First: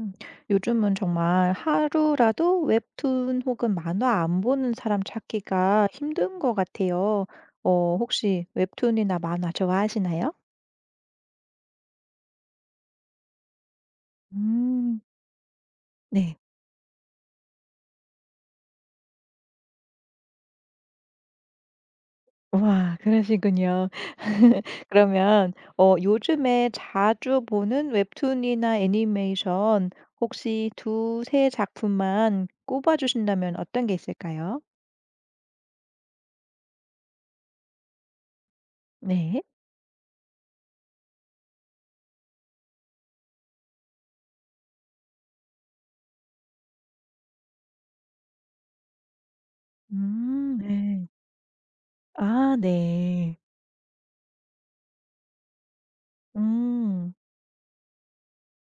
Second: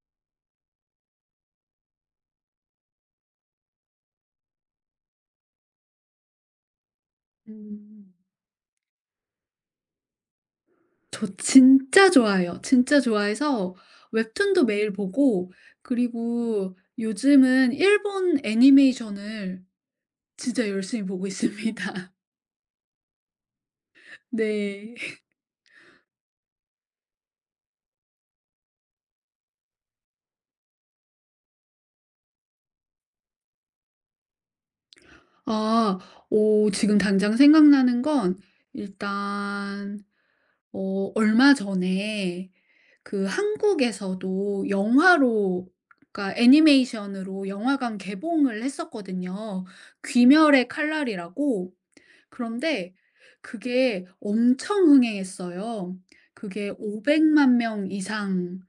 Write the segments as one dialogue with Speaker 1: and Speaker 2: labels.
Speaker 1: 음. 요즘은 정말 하루라도 웹툰 혹은 만화 안 보는 사람 찾기가 힘든 것 같아요.
Speaker 2: 음.
Speaker 1: 혹시 웹툰이나 만화 좋아하시나요?
Speaker 2: 저 진짜 좋아해요. 진짜 좋아해서 웹툰도 매일
Speaker 1: 음.
Speaker 2: 보고,
Speaker 1: 네.
Speaker 2: 그리고 요즘은 일본 애니메이션을 진짜 열심히 보고 있습니다.
Speaker 1: 와, 그러시군요.
Speaker 2: 네.
Speaker 1: 그러면 요즘에 자주 보는 웹툰이나 애니메이션 혹시 두, 세 작품만 꼽아 주신다면 어떤 게 있을까요?
Speaker 2: 아 오 지금 당장 생각나는 건
Speaker 1: 네.
Speaker 2: 일단 얼마 전에 그 한국에서도 영화로, 그러니까 애니메이션으로 영화관 개봉을 했었거든요.
Speaker 1: 음.
Speaker 2: 귀멸의
Speaker 1: 네.
Speaker 2: 칼날이라고.
Speaker 1: 아,
Speaker 2: 그런데
Speaker 1: 네.
Speaker 2: 그게 엄청 흥행했어요. 그게
Speaker 1: 음.
Speaker 2: 500만 명 이상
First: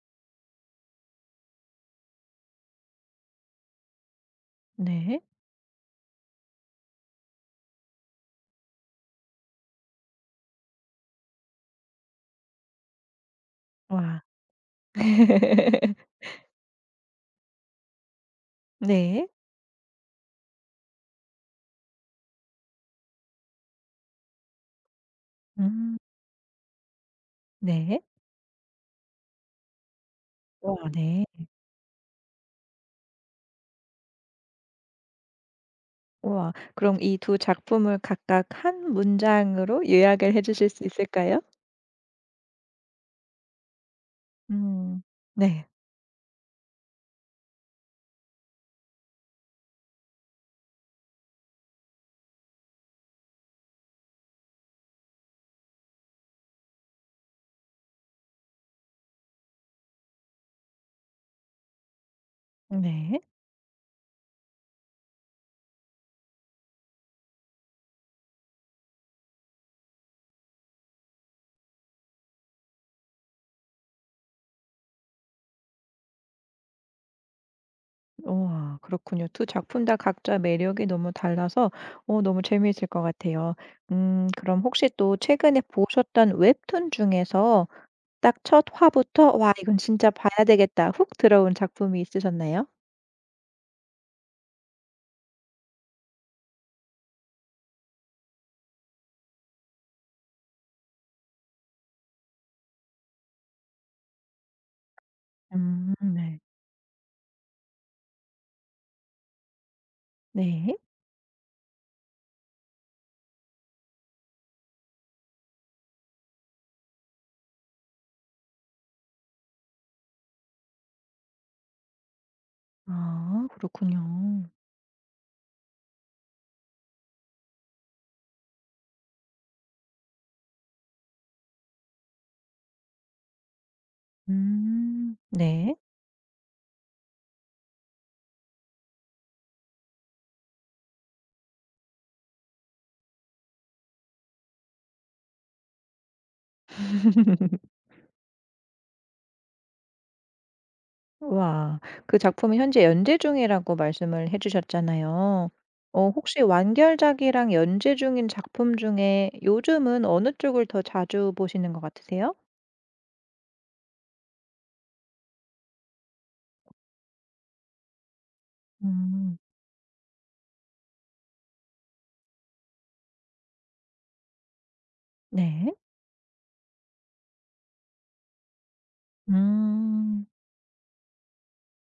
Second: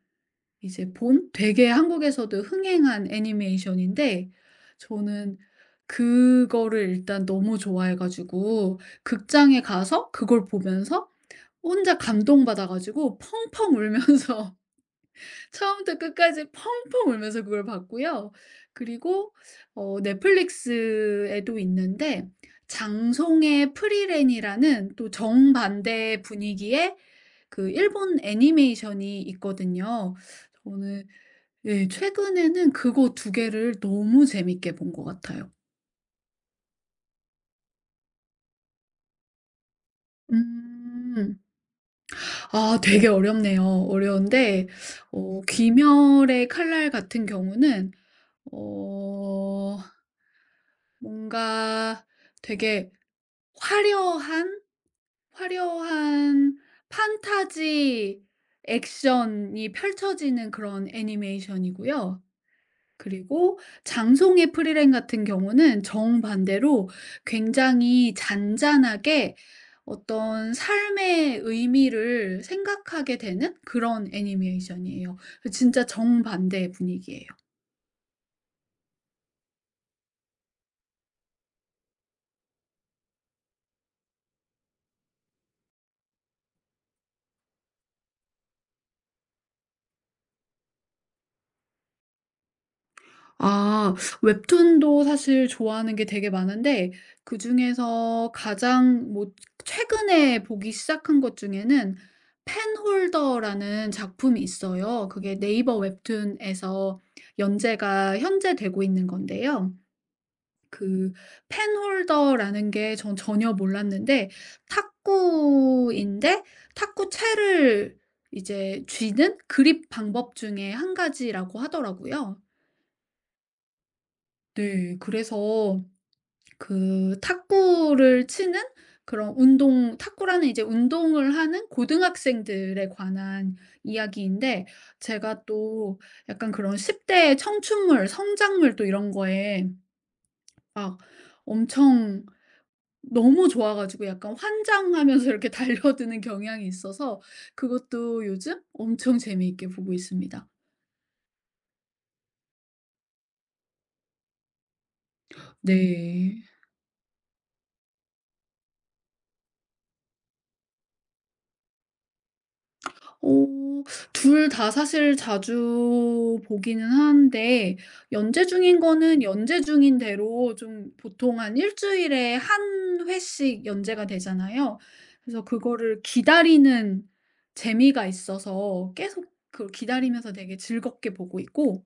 Speaker 2: 이제 본, 되게 한국에서도 흥행한 애니메이션인데
Speaker 1: 네.
Speaker 2: 저는 그거를 일단 너무 좋아해 가지고 극장에 가서 그걸 보면서 혼자 감동받아 가지고 펑펑
Speaker 1: 와.
Speaker 2: 울면서 처음부터 끝까지 펑펑 울면서 그걸 봤고요.
Speaker 1: 네.
Speaker 2: 그리고 넷플릭스에도 있는데 장송의 프리랜이라는 또
Speaker 1: 음.
Speaker 2: 정반대 분위기의 그
Speaker 1: 네.
Speaker 2: 일본 애니메이션이 있거든요.
Speaker 1: 와,
Speaker 2: 저는,
Speaker 1: 네.
Speaker 2: 예, 최근에는 그거 두 개를 너무 재밌게 본 것 같아요.
Speaker 1: 와, 그럼 이 두 작품을 각각 한 문장으로 요약을 해 주실 수
Speaker 2: 음.
Speaker 1: 있을까요?
Speaker 2: 아, 되게 어렵네요. 어려운데
Speaker 1: 음. 네.
Speaker 2: 귀멸의 칼날 같은 경우는 어 뭔가 되게 화려한, 화려한 판타지 액션이 펼쳐지는 그런 애니메이션이고요.
Speaker 1: 네.
Speaker 2: 그리고 장송의 프리랜 같은 경우는 정반대로 굉장히 잔잔하게 어떤 삶의 의미를 생각하게 되는 그런 애니메이션이에요. 진짜 정반대의 분위기예요.
Speaker 1: 우와, 그렇군요. 두 작품 다 각자 매력이 너무 달라서 너무 재미있을 것 같아요. 음, 그럼 혹시 또 최근에 보셨던 웹툰 중에서 딱 첫 화부터 '와, 이건 진짜 봐야 되겠다.' 훅 들어온 작품이 있으셨나요?
Speaker 2: 아, 웹툰도 사실 좋아하는 게 되게 많은데, 그중에서 가장 뭐 최근에 보기 시작한 것 중에는 펜홀더라는 작품이 있어요. 그게 네이버
Speaker 1: 음, 네.
Speaker 2: 웹툰에서 연재가 현재 되고 있는 건데요.
Speaker 1: 네.
Speaker 2: 그 펜홀더라는 게 전 전혀 몰랐는데, 탁구인데 탁구 채를 이제 쥐는 그립 방법 중에 한 가지라고 하더라고요.
Speaker 1: 아, 그렇군요.
Speaker 2: 네. 그래서 그 탁구를 치는 그런 운동, 탁구라는 이제 운동을 하는 고등학생들에 관한 이야기인데,
Speaker 1: 음,
Speaker 2: 제가
Speaker 1: 네.
Speaker 2: 또 약간 그런 10 대의 청춘물, 성장물, 또 이런 거에 막 엄청 너무 좋아 가지고 약간 환장하면서 이렇게 달려드는 경향이 있어서 그것도 요즘 엄청 재미있게 보고 있습니다.
Speaker 1: 와. 그 작품은 현재 연재 중이라고 말씀을 해 주셨잖아요.
Speaker 2: 네.
Speaker 1: 혹시 완결작이랑 연재 중인 작품 중에 요즘은 어느 쪽을 더 자주 보시는 것 같으세요?
Speaker 2: 어 둘 다 사실 자주 보기는 하는데, 연재 중인 거는
Speaker 1: 음.
Speaker 2: 연재 중인 대로 좀 보통 한 일 주일에 한 회씩 연재가 되잖아요. 그래서
Speaker 1: 네.
Speaker 2: 그거를 기다리는 재미가 있어서 계속 그
Speaker 1: 음.
Speaker 2: 기다리면서 되게 즐겁게 보고 있고,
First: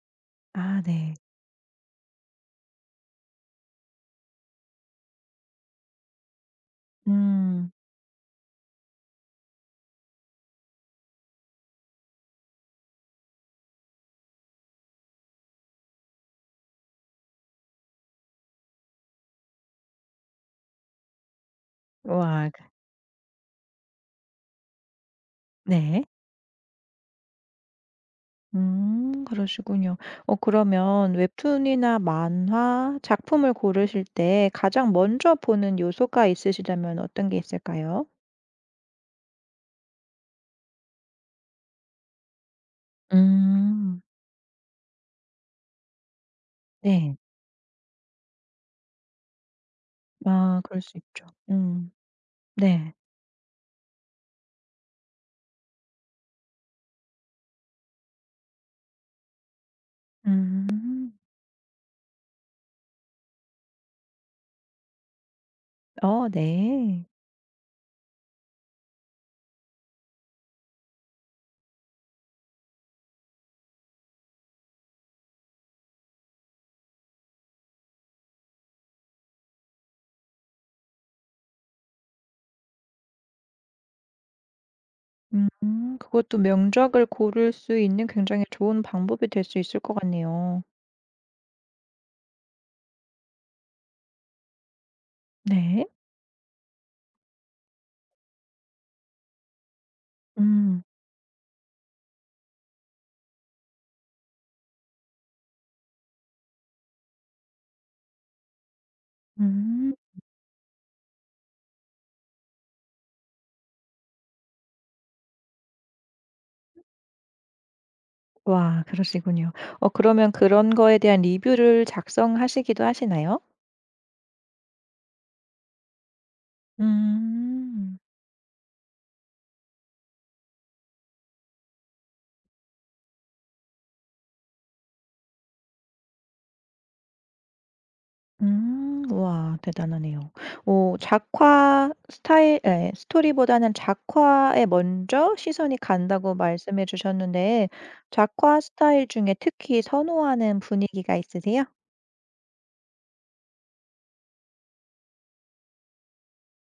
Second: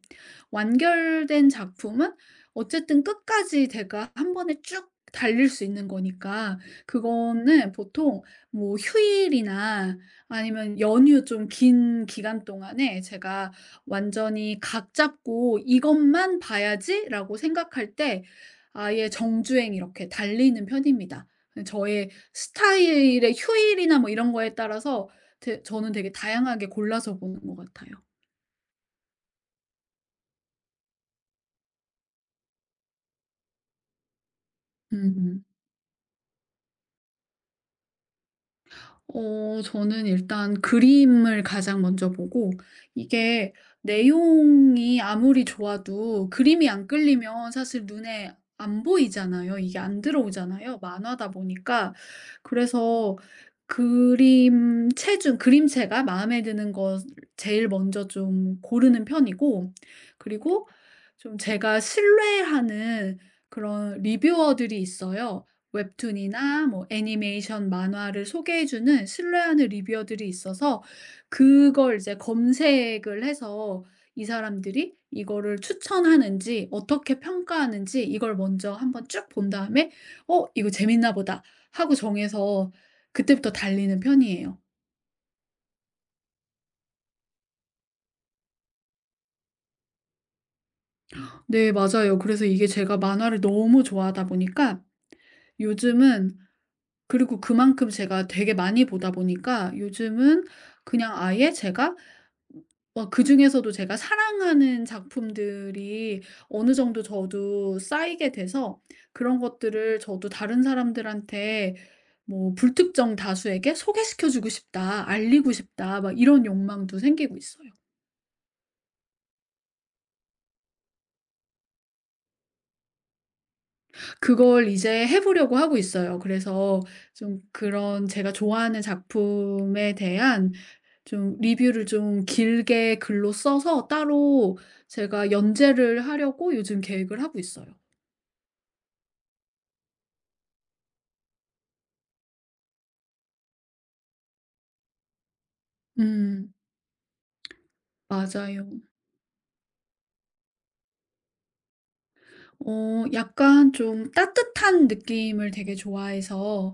Speaker 1: 아, 네.
Speaker 2: 완결된 작품은 어쨌든 끝까지 제가 한 번에 쭉 달릴 수 있는 거니까 그거는
Speaker 1: 음.
Speaker 2: 보통 뭐 휴일이나 아니면 연휴 좀 긴 기간 동안에 제가 완전히 각 잡고 '이것만 봐야지.'라고 생각할 때 아예 정주행 이렇게 달리는 편입니다. 그 저의
Speaker 1: 와.
Speaker 2: 스타일의 휴일이나 뭐 이런 거에 따라서 되 저는
Speaker 1: 네.
Speaker 2: 되게 다양하게 골라서 보는 것 같아요.
Speaker 1: 음, 그러시군요. 그러면 웹툰이나 만화 작품을 고르실 때 가장 먼저
Speaker 2: 음음.
Speaker 1: 보는 요소가 있으시다면 어떤 게 있을까요?
Speaker 2: 저는 일단 그림을 가장 먼저 보고, 이게
Speaker 1: 음.
Speaker 2: 내용이 아무리 좋아도 그림이 안
Speaker 1: 네.
Speaker 2: 끌리면 사실 눈에 안 보이잖아요. 이게 안
Speaker 1: 아,
Speaker 2: 들어오잖아요,
Speaker 1: 그럴 수 있죠.
Speaker 2: 만화다
Speaker 1: 음.
Speaker 2: 보니까.
Speaker 1: 네.
Speaker 2: 그래서 그림체가 마음에 드는 것 제일 먼저 좀 고르는 편이고, 그리고
Speaker 1: 음.
Speaker 2: 좀 제가 신뢰하는 그런 리뷰어들이 있어요.
Speaker 1: 어,
Speaker 2: 웹툰이나 뭐
Speaker 1: 네.
Speaker 2: 애니메이션 만화를 소개해 주는 신뢰하는 리뷰어들이 있어서 그걸 이제 검색을 해서 이 사람들이 이거를 추천하는지 어떻게 평가하는지 이걸 먼저 한번 쭉 본 다음에 이거 재밌나 보다.' 하고 정해서 그때부터 달리는 편이에요.
Speaker 1: 음, 그것도 명작을 고를 수 있는 굉장히 좋은 방법이 될 수 있을 것 같네요.
Speaker 2: 네, 맞아요. 그래서 이게 제가 만화를 너무 좋아하다 보니까
Speaker 1: 네.
Speaker 2: 요즘은, 그리고 그만큼 제가 되게 많이 보다 보니까 요즘은
Speaker 1: 음.
Speaker 2: 그냥 아예 제가 막 그중에서도 제가 사랑하는 작품들이 어느 정도 저도 쌓이게 돼서 그런
Speaker 1: 음.
Speaker 2: 것들을 저도 다른 사람들한테 뭐 '불특정 다수에게 소개시켜 주고 싶다. 알리고 싶다.' 막 이런 욕망도 생기고 있어요.
Speaker 1: 와, 그러시군요. 그러면 그런 거에 대한 리뷰를 작성하시기도 하시나요?
Speaker 2: 그걸 이제 해 보려고 하고 있어요. 그래서 좀
Speaker 1: 음.
Speaker 2: 그런 제가 좋아하는 작품에 대한 좀 리뷰를 좀 길게 글로 써서 따로 제가 연재를 하려고 요즘 계획을 하고 있어요.
Speaker 1: 음. 와, 대단하네요. 오, 작화 스타일 에 스토리보다는 작화에 먼저 시선이 간다고
Speaker 2: 음.
Speaker 1: 말씀해 주셨는데 작화
Speaker 2: 맞아요.
Speaker 1: 스타일 중에 특히 선호하는 분위기가 있으세요?
Speaker 2: 약간 좀 따뜻한 느낌을 되게 좋아해서,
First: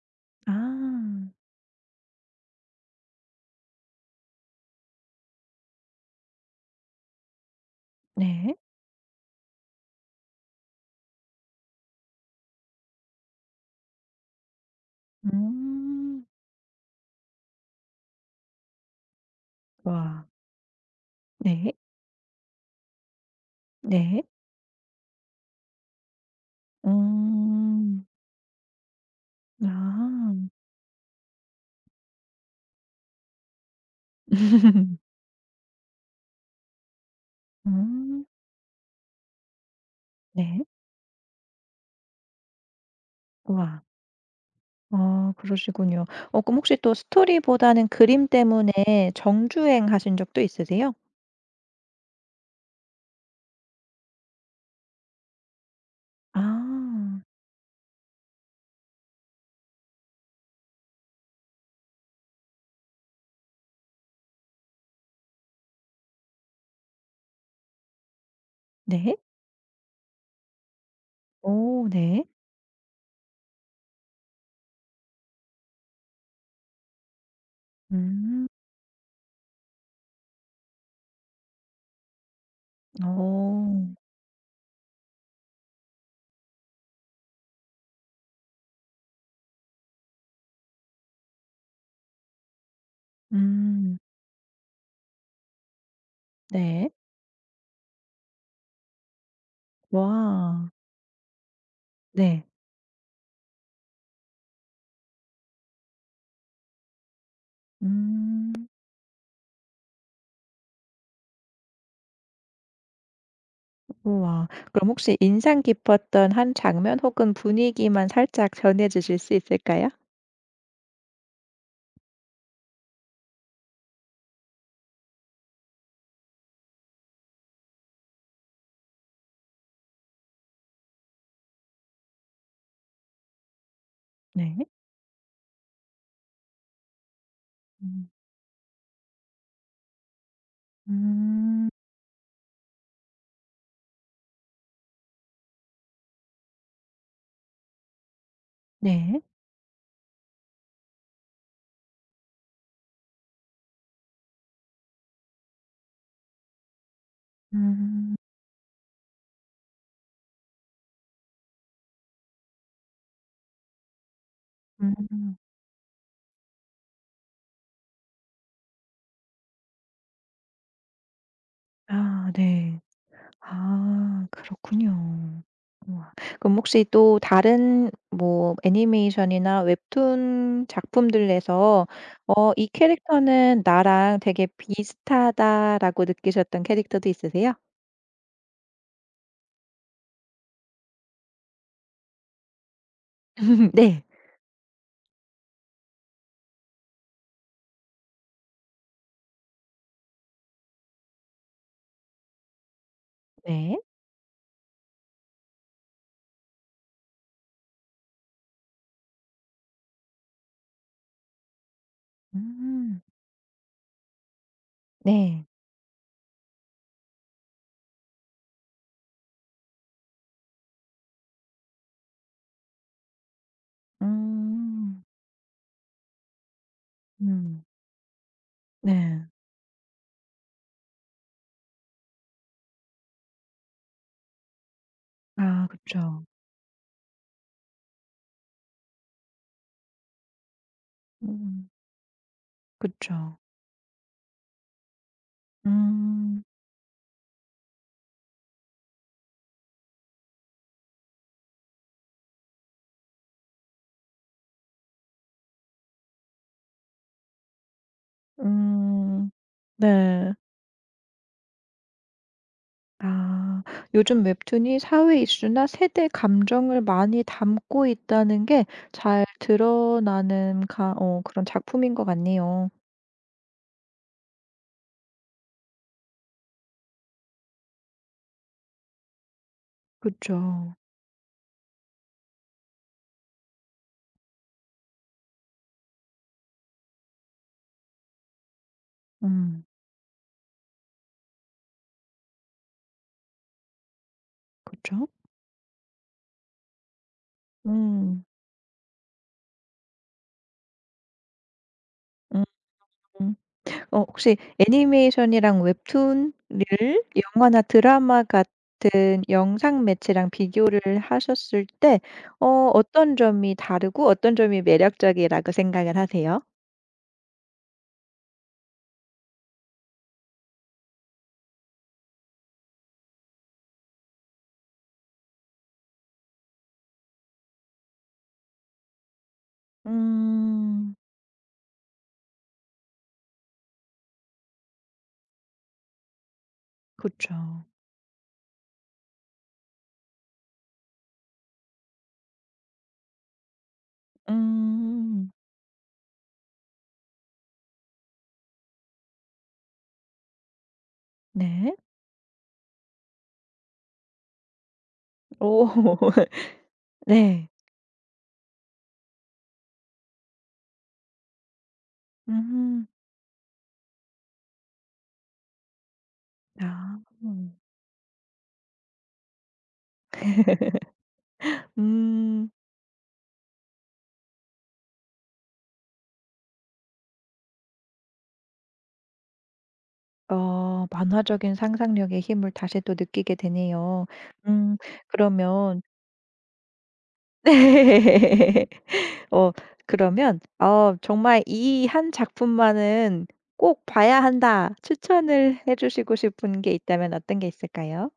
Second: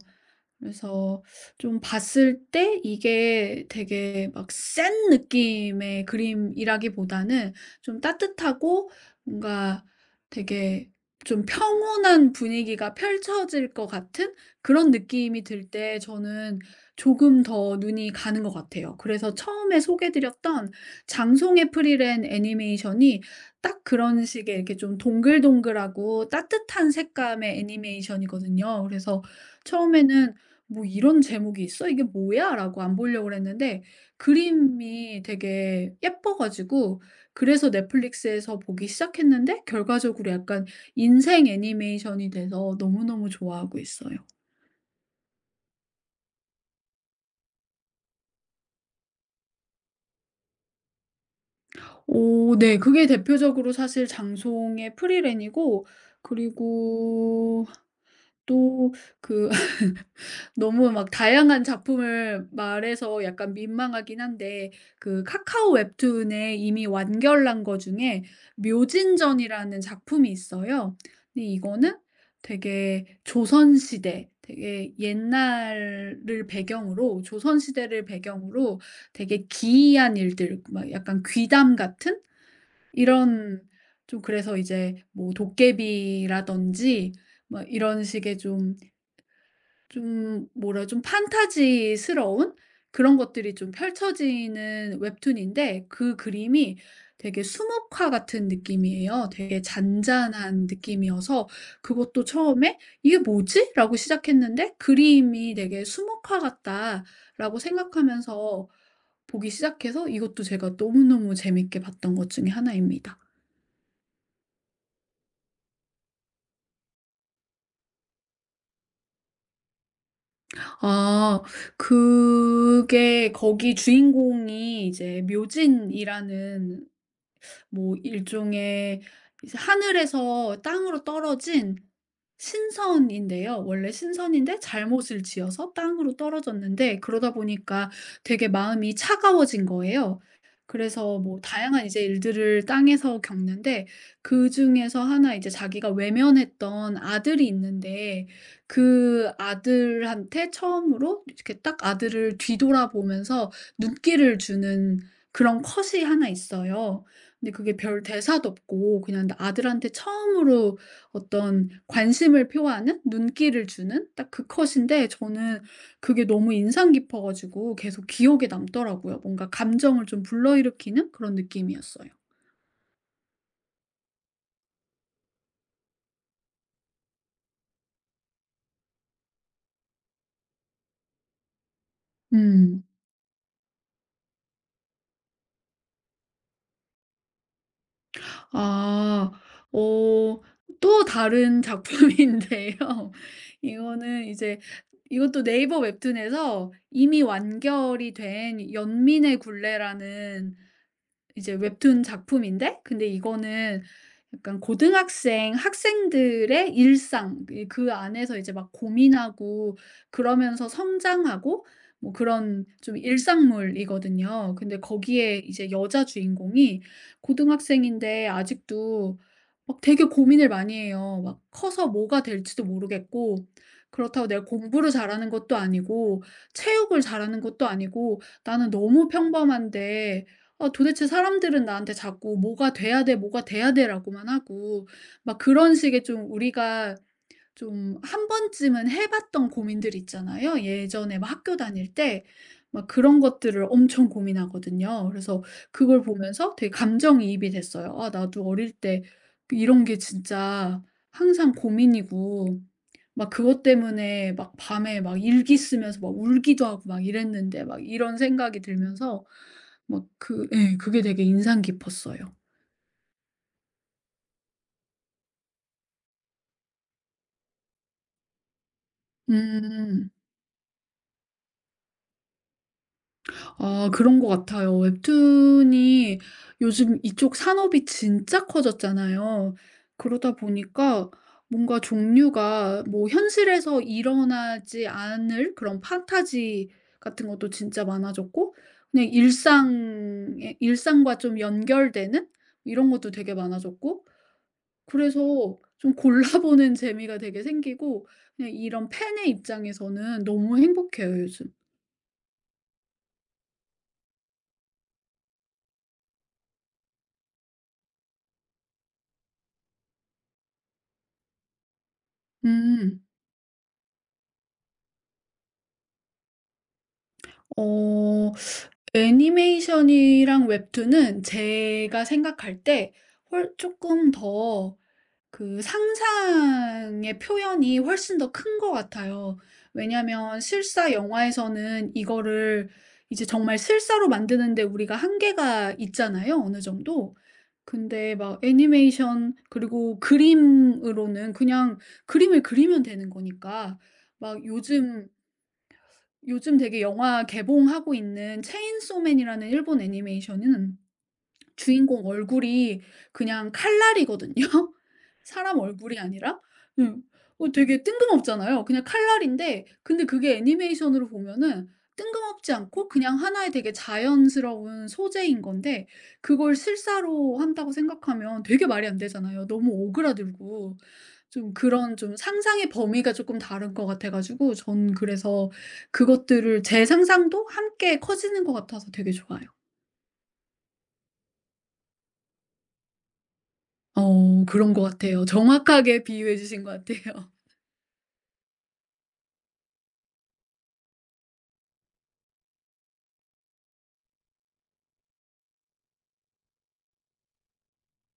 Speaker 2: 그래서
Speaker 1: 아.
Speaker 2: 좀 봤을 때 이게 되게 막 센 느낌의 그림이라기보다는 좀
Speaker 1: 네.
Speaker 2: 따뜻하고 뭔가 되게 좀 평온한 분위기가 펼쳐질 것 같은 그런 느낌이 들 때
Speaker 1: 음.
Speaker 2: 저는 조금 더 눈이 가는 것 같아요. 그래서 처음에
Speaker 1: 와.
Speaker 2: 소개드렸던 장송의
Speaker 1: 네.
Speaker 2: 프리랜 애니메이션이 딱
Speaker 1: 네.
Speaker 2: 그런 식의 이렇게 좀 동글동글하고 따뜻한 색감의
Speaker 1: 음.
Speaker 2: 애니메이션이거든요. 그래서 처음에는
Speaker 1: 아.
Speaker 2: '뭐 이런 제목이 있어? 이게 뭐야?'라고 안 보려고 그랬는데 그림이 되게 예뻐 가지고 그래서
Speaker 1: 음.
Speaker 2: 넷플릭스에서 보기 시작했는데 결과적으로
Speaker 1: 네.
Speaker 2: 약간 인생 애니메이션이 돼서 너무너무 좋아하고
Speaker 1: 와.
Speaker 2: 있어요.
Speaker 1: 아, 그러시군요. 그럼 혹시 또 스토리보다는 그림 때문에 정주행 하신 적도 있으세요?
Speaker 2: 오 네. 그게 대표적으로 사실 장송의 프리랜이고,
Speaker 1: 아,
Speaker 2: 그리고 또 그 너무 막 다양한 작품을 말해서 약간 민망하긴 한데, 그 카카오 웹툰에 이미 완결난 거 중에
Speaker 1: 네.
Speaker 2: 묘진전이라는 작품이 있어요. 근데
Speaker 1: 오,
Speaker 2: 이거는
Speaker 1: 네.
Speaker 2: 되게 옛날을 배경으로, 조선 시대를
Speaker 1: 음.
Speaker 2: 배경으로 되게 기이한 일들, 막 약간 귀담 같은 이런,
Speaker 1: 오,
Speaker 2: 좀 그래서 이제 뭐 도깨비라든지 막 이런 식의 좀, 좀 뭐라, 좀 판타지스러운 그런 것들이 좀
Speaker 1: 음.
Speaker 2: 펼쳐지는 웹툰인데 그 그림이
Speaker 1: 네.
Speaker 2: 되게 수묵화 같은 느낌이에요. 되게 잔잔한
Speaker 1: 와.
Speaker 2: 느낌이어서 그것도
Speaker 1: 네.
Speaker 2: 처음에 '이게 뭐지?' 라고 시작했는데 그림이 되게 '수묵화 같다.'라고
Speaker 1: 음.
Speaker 2: 생각하면서 보기 시작해서 이것도 제가 너무너무 재밌게 봤던 것 중에 하나입니다.
Speaker 1: 우와. 그럼 혹시 인상 깊었던 한 장면 혹은 분위기만 살짝 전해 주실 수 있을까요?
Speaker 2: 아, 그게 거기 주인공이 이제 묘진이라는 뭐 일종의 이제 하늘에서 땅으로 떨어진 신선인데요. 원래
Speaker 1: 네.
Speaker 2: 신선인데 잘못을 지어서 땅으로 떨어졌는데 그러다 보니까
Speaker 1: 음.
Speaker 2: 되게 마음이 차가워진 거예요. 그래서 뭐
Speaker 1: 음.
Speaker 2: 다양한 이제 일들을 땅에서 겪는데 그중에서 하나 이제 자기가 외면했던 아들이 있는데
Speaker 1: 네.
Speaker 2: 그 아들한테 처음으로 이렇게 딱 아들을 뒤돌아보면서 눈길을 주는 그런 컷이 하나 있어요. 근데 그게 별
Speaker 1: 음.
Speaker 2: 대사도 없고 그냥 아들한테 처음으로 어떤 관심을 표하는 눈길을 주는 딱 그 컷인데,
Speaker 1: 음.
Speaker 2: 저는 그게 너무 인상 깊어 가지고 계속 기억에 남더라고요. 뭔가 감정을 좀 불러일으키는 그런 느낌이었어요.
Speaker 1: 아, 네. 아, 그렇군요. 우와. 그럼 혹시 또 다른 뭐 애니메이션이나 웹툰 작품들에서 '이
Speaker 2: 음.
Speaker 1: 캐릭터는 나랑 되게 비슷하다.'라고 느끼셨던 캐릭터도 있으세요?
Speaker 2: 아. 어 또 다른 작품인데요.
Speaker 1: 네.
Speaker 2: 이거는 이제, 이것도 네이버 웹툰에서 이미 완결이 된 연민의 굴레라는 이제 웹툰 작품인데, 근데
Speaker 1: 네.
Speaker 2: 이거는 약간 고등학생 학생들의 일상, 이 그 안에서 이제 막 고민하고 그러면서 성장하고 뭐 그런 좀
Speaker 1: 음.
Speaker 2: 일상물이거든요. 근데 거기에
Speaker 1: 네.
Speaker 2: 이제 여자 주인공이 고등학생인데 아직도 막 되게 고민을 많이 해요. 막 커서 뭐가 될지도 모르겠고 그렇다고 내가 공부를
Speaker 1: 음.
Speaker 2: 잘하는 것도 아니고 체육을 잘하는
Speaker 1: 음.
Speaker 2: 것도 아니고 나는 너무
Speaker 1: 네.
Speaker 2: 평범한데 아 도대체 사람들은 나한테 자꾸 "뭐가 돼야 돼. 뭐가 돼야 돼."라고만 하고 막
Speaker 1: 아,
Speaker 2: 그런 식의
Speaker 1: 그쵸.
Speaker 2: 좀 우리가 좀 한 번쯤은 해 봤던 고민들 있잖아요. 예전에 막 학교
Speaker 1: 음.
Speaker 2: 다닐 때 막 그런
Speaker 1: 그쵸.
Speaker 2: 것들을 엄청 고민하거든요. 그래서 그걸
Speaker 1: 음.
Speaker 2: 보면서 되게 감정이입이 됐어요. '아, 나도 어릴 때 그 이런 게 진짜 항상 고민이고 막 그것 때문에 막 밤에 막 일기 쓰면서 막 울기도 하고 막 이랬는데.' 막 이런 생각이 들면서
Speaker 1: 음.
Speaker 2: 막
Speaker 1: 네.
Speaker 2: 그 예 그게 되게 인상 깊었어요.
Speaker 1: 아, 요즘 웹툰이 사회 이슈나 세대 감정을 많이 담고 있다는 게 잘
Speaker 2: 음.
Speaker 1: 드러나는 그런 작품인 것 같네요.
Speaker 2: 아 그런 것 같아요. 웹툰이 요즘 이쪽 산업이 진짜 커졌잖아요. 그러다
Speaker 1: 그쵸.
Speaker 2: 보니까 뭔가 종류가 뭐 현실에서 일어나지 않을 그런 판타지 같은 것도 진짜 많아졌고 그냥
Speaker 1: 음,
Speaker 2: 일상에 일상과 좀 연결되는 이런 것도 되게 많아졌고
Speaker 1: 그쵸.
Speaker 2: 그래서 좀 골라보는 재미가 되게 생기고
Speaker 1: 음,
Speaker 2: 그냥 이런 팬의 입장에서는 너무 행복해요, 요즘.
Speaker 1: 음. 음. 혹시 애니메이션이랑 웹툰을 영화나 드라마 같은 영상 매체랑 비교를 하셨을 때, 어,
Speaker 2: 음.
Speaker 1: 어떤 점이 다르고 어떤 점이 매력적이라고 생각을 하세요?
Speaker 2: 어 애니메이션이랑 웹툰은 제가 생각할 때 훨 쪼끔 더 그 상상의 표현이 훨씬 더 큰 것 같아요. 왜냐면 실사
Speaker 1: 음,
Speaker 2: 영화에서는 이거를 이제 정말 실사로 만드는데 우리가 한계가 있잖아요, 어느 정도.
Speaker 1: 그쵸.
Speaker 2: 근데 막 애니메이션 그리고 그림으로는 그냥 그림을 그리면 되는 거니까 막
Speaker 1: 음.
Speaker 2: 요즘 되게 영화 개봉하고 있는 체인소맨이라는 일본 애니메이션은
Speaker 1: 네.
Speaker 2: 주인공 얼굴이 그냥 칼날이거든요. 사람
Speaker 1: 오.
Speaker 2: 얼굴이 아니라, 음,
Speaker 1: 네.
Speaker 2: 되게 뜬금없잖아요. 그냥 칼날인데 근데 그게 애니메이션으로 보면은 뜬금없지 않고
Speaker 1: 음.
Speaker 2: 그냥 하나의 되게 자연스러운 소재인 건데 그걸
Speaker 1: 아.
Speaker 2: 실사로
Speaker 1: 음.
Speaker 2: 한다고 생각하면 되게 말이 안 되잖아요. 너무 오그라들고. 좀 그런 좀
Speaker 1: 음,
Speaker 2: 상상의 범위가 쪼끔 다른 것 같아 가지고 전 그래서 그것들을 제 상상도 함께 커지는 것 같아서 되게 좋아요.
Speaker 1: 어, 만화적인 상상력의 힘을 다시 또 느끼게 되네요.
Speaker 2: 어 그런
Speaker 1: 음,
Speaker 2: 것 같아요.
Speaker 1: 그러면
Speaker 2: 정확하게 비유해 주신 것 같아요.
Speaker 1: 어 그러면 어 정말 '이 한 작품만은 꼭 봐야 한다.' 추천을 해 주시고 싶은 게 있다면 어떤 게 있을까요?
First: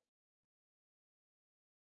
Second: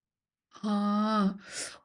Speaker 2: 아.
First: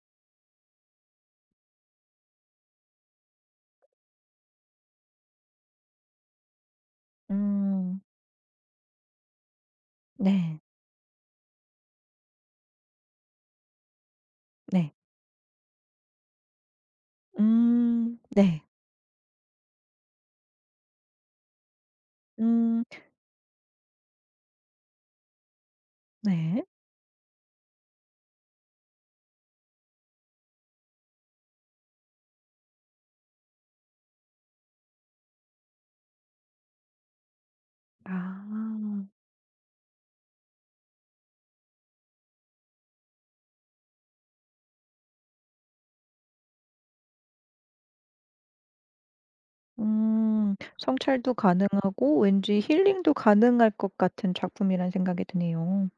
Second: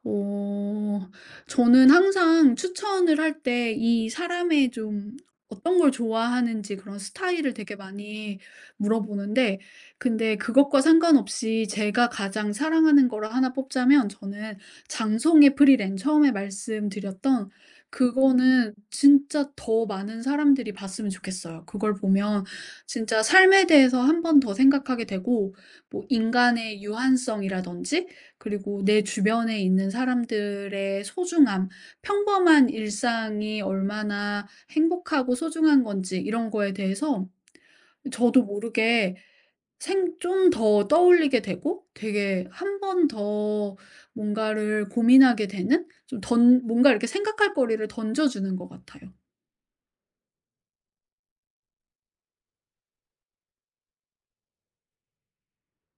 Speaker 2: 어 저는 항상 추천을 할 때 이 사람의 좀 어떤 걸 좋아하는지 그런 스타일을 되게
Speaker 1: 음.
Speaker 2: 많이 물어보는데, 근데
Speaker 1: 네.
Speaker 2: 그것과 상관없이 제가 가장 사랑하는 거를 하나 뽑자면 저는
Speaker 1: 네.
Speaker 2: 장송의 프리랜, 처음에 말씀드렸던
Speaker 1: 음. 네.
Speaker 2: 그거는 진짜 더 많은 사람들이 봤으면 좋겠어요. 그걸 보면
Speaker 1: 음.
Speaker 2: 진짜 삶에 대해서 한 번 더 생각하게 되고 뭐
Speaker 1: 네.
Speaker 2: 인간의 유한성이라든지 그리고 내 주변에 있는 사람들의 소중함, 평범한 일상이 얼마나 행복하고 소중한 건지 이런 거에 대해서 저도
Speaker 1: 아.
Speaker 2: 모르게 생 좀 더 떠올리게 되고 되게 한 번 더 뭔가를 고민하게 되는 좀 던 뭔가 이렇게 생각할 거리를 던져 주는 것 같아요.
Speaker 1: 음. 성찰도 가능하고 왠지 힐링도 가능할 것 같은 작품이라는 생각이 드네요.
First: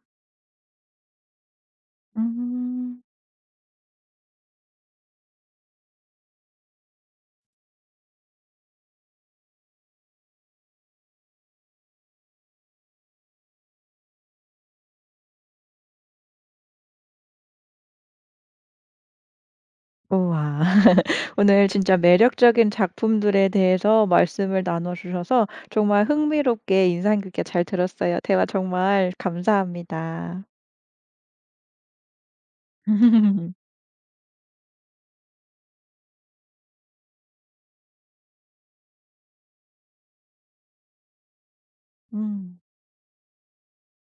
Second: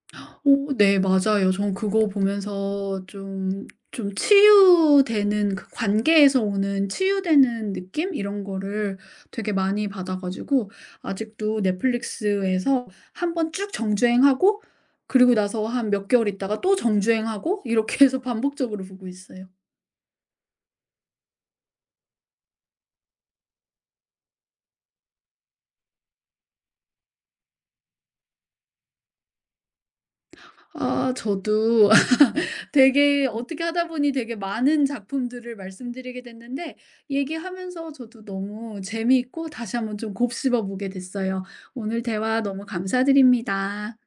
Speaker 2: 어 네 맞아요. 전 그거
Speaker 1: 음.
Speaker 2: 보면서 좀 치유되는, 그 관계에서 오는 치유되는 느낌 이런 거를 되게 많이 받아 가지고 아직도 넷플릭스에서 한 번 쭉 정주행하고 그리고 나서 한 몇 개월 있다가 또 정주행하고 이렇게 해서 반복적으로 보고 있어요.
Speaker 1: 우와. 오늘 진짜 매력적인 작품들에 대해서 말씀을 나눠 주셔서 정말 흥미롭게 인상 깊게 잘 들었어요. 대화 정말 감사합니다.
Speaker 2: 아 저도 되게 어떻게 하다 보니 되게 많은 작품들을 말씀드리게 됐는데 얘기하면서 저도 너무 재미있고 다시 한번 좀 곱씹어 보게 됐어요. 오늘 대화
Speaker 1: 음.
Speaker 2: 너무 감사드립니다.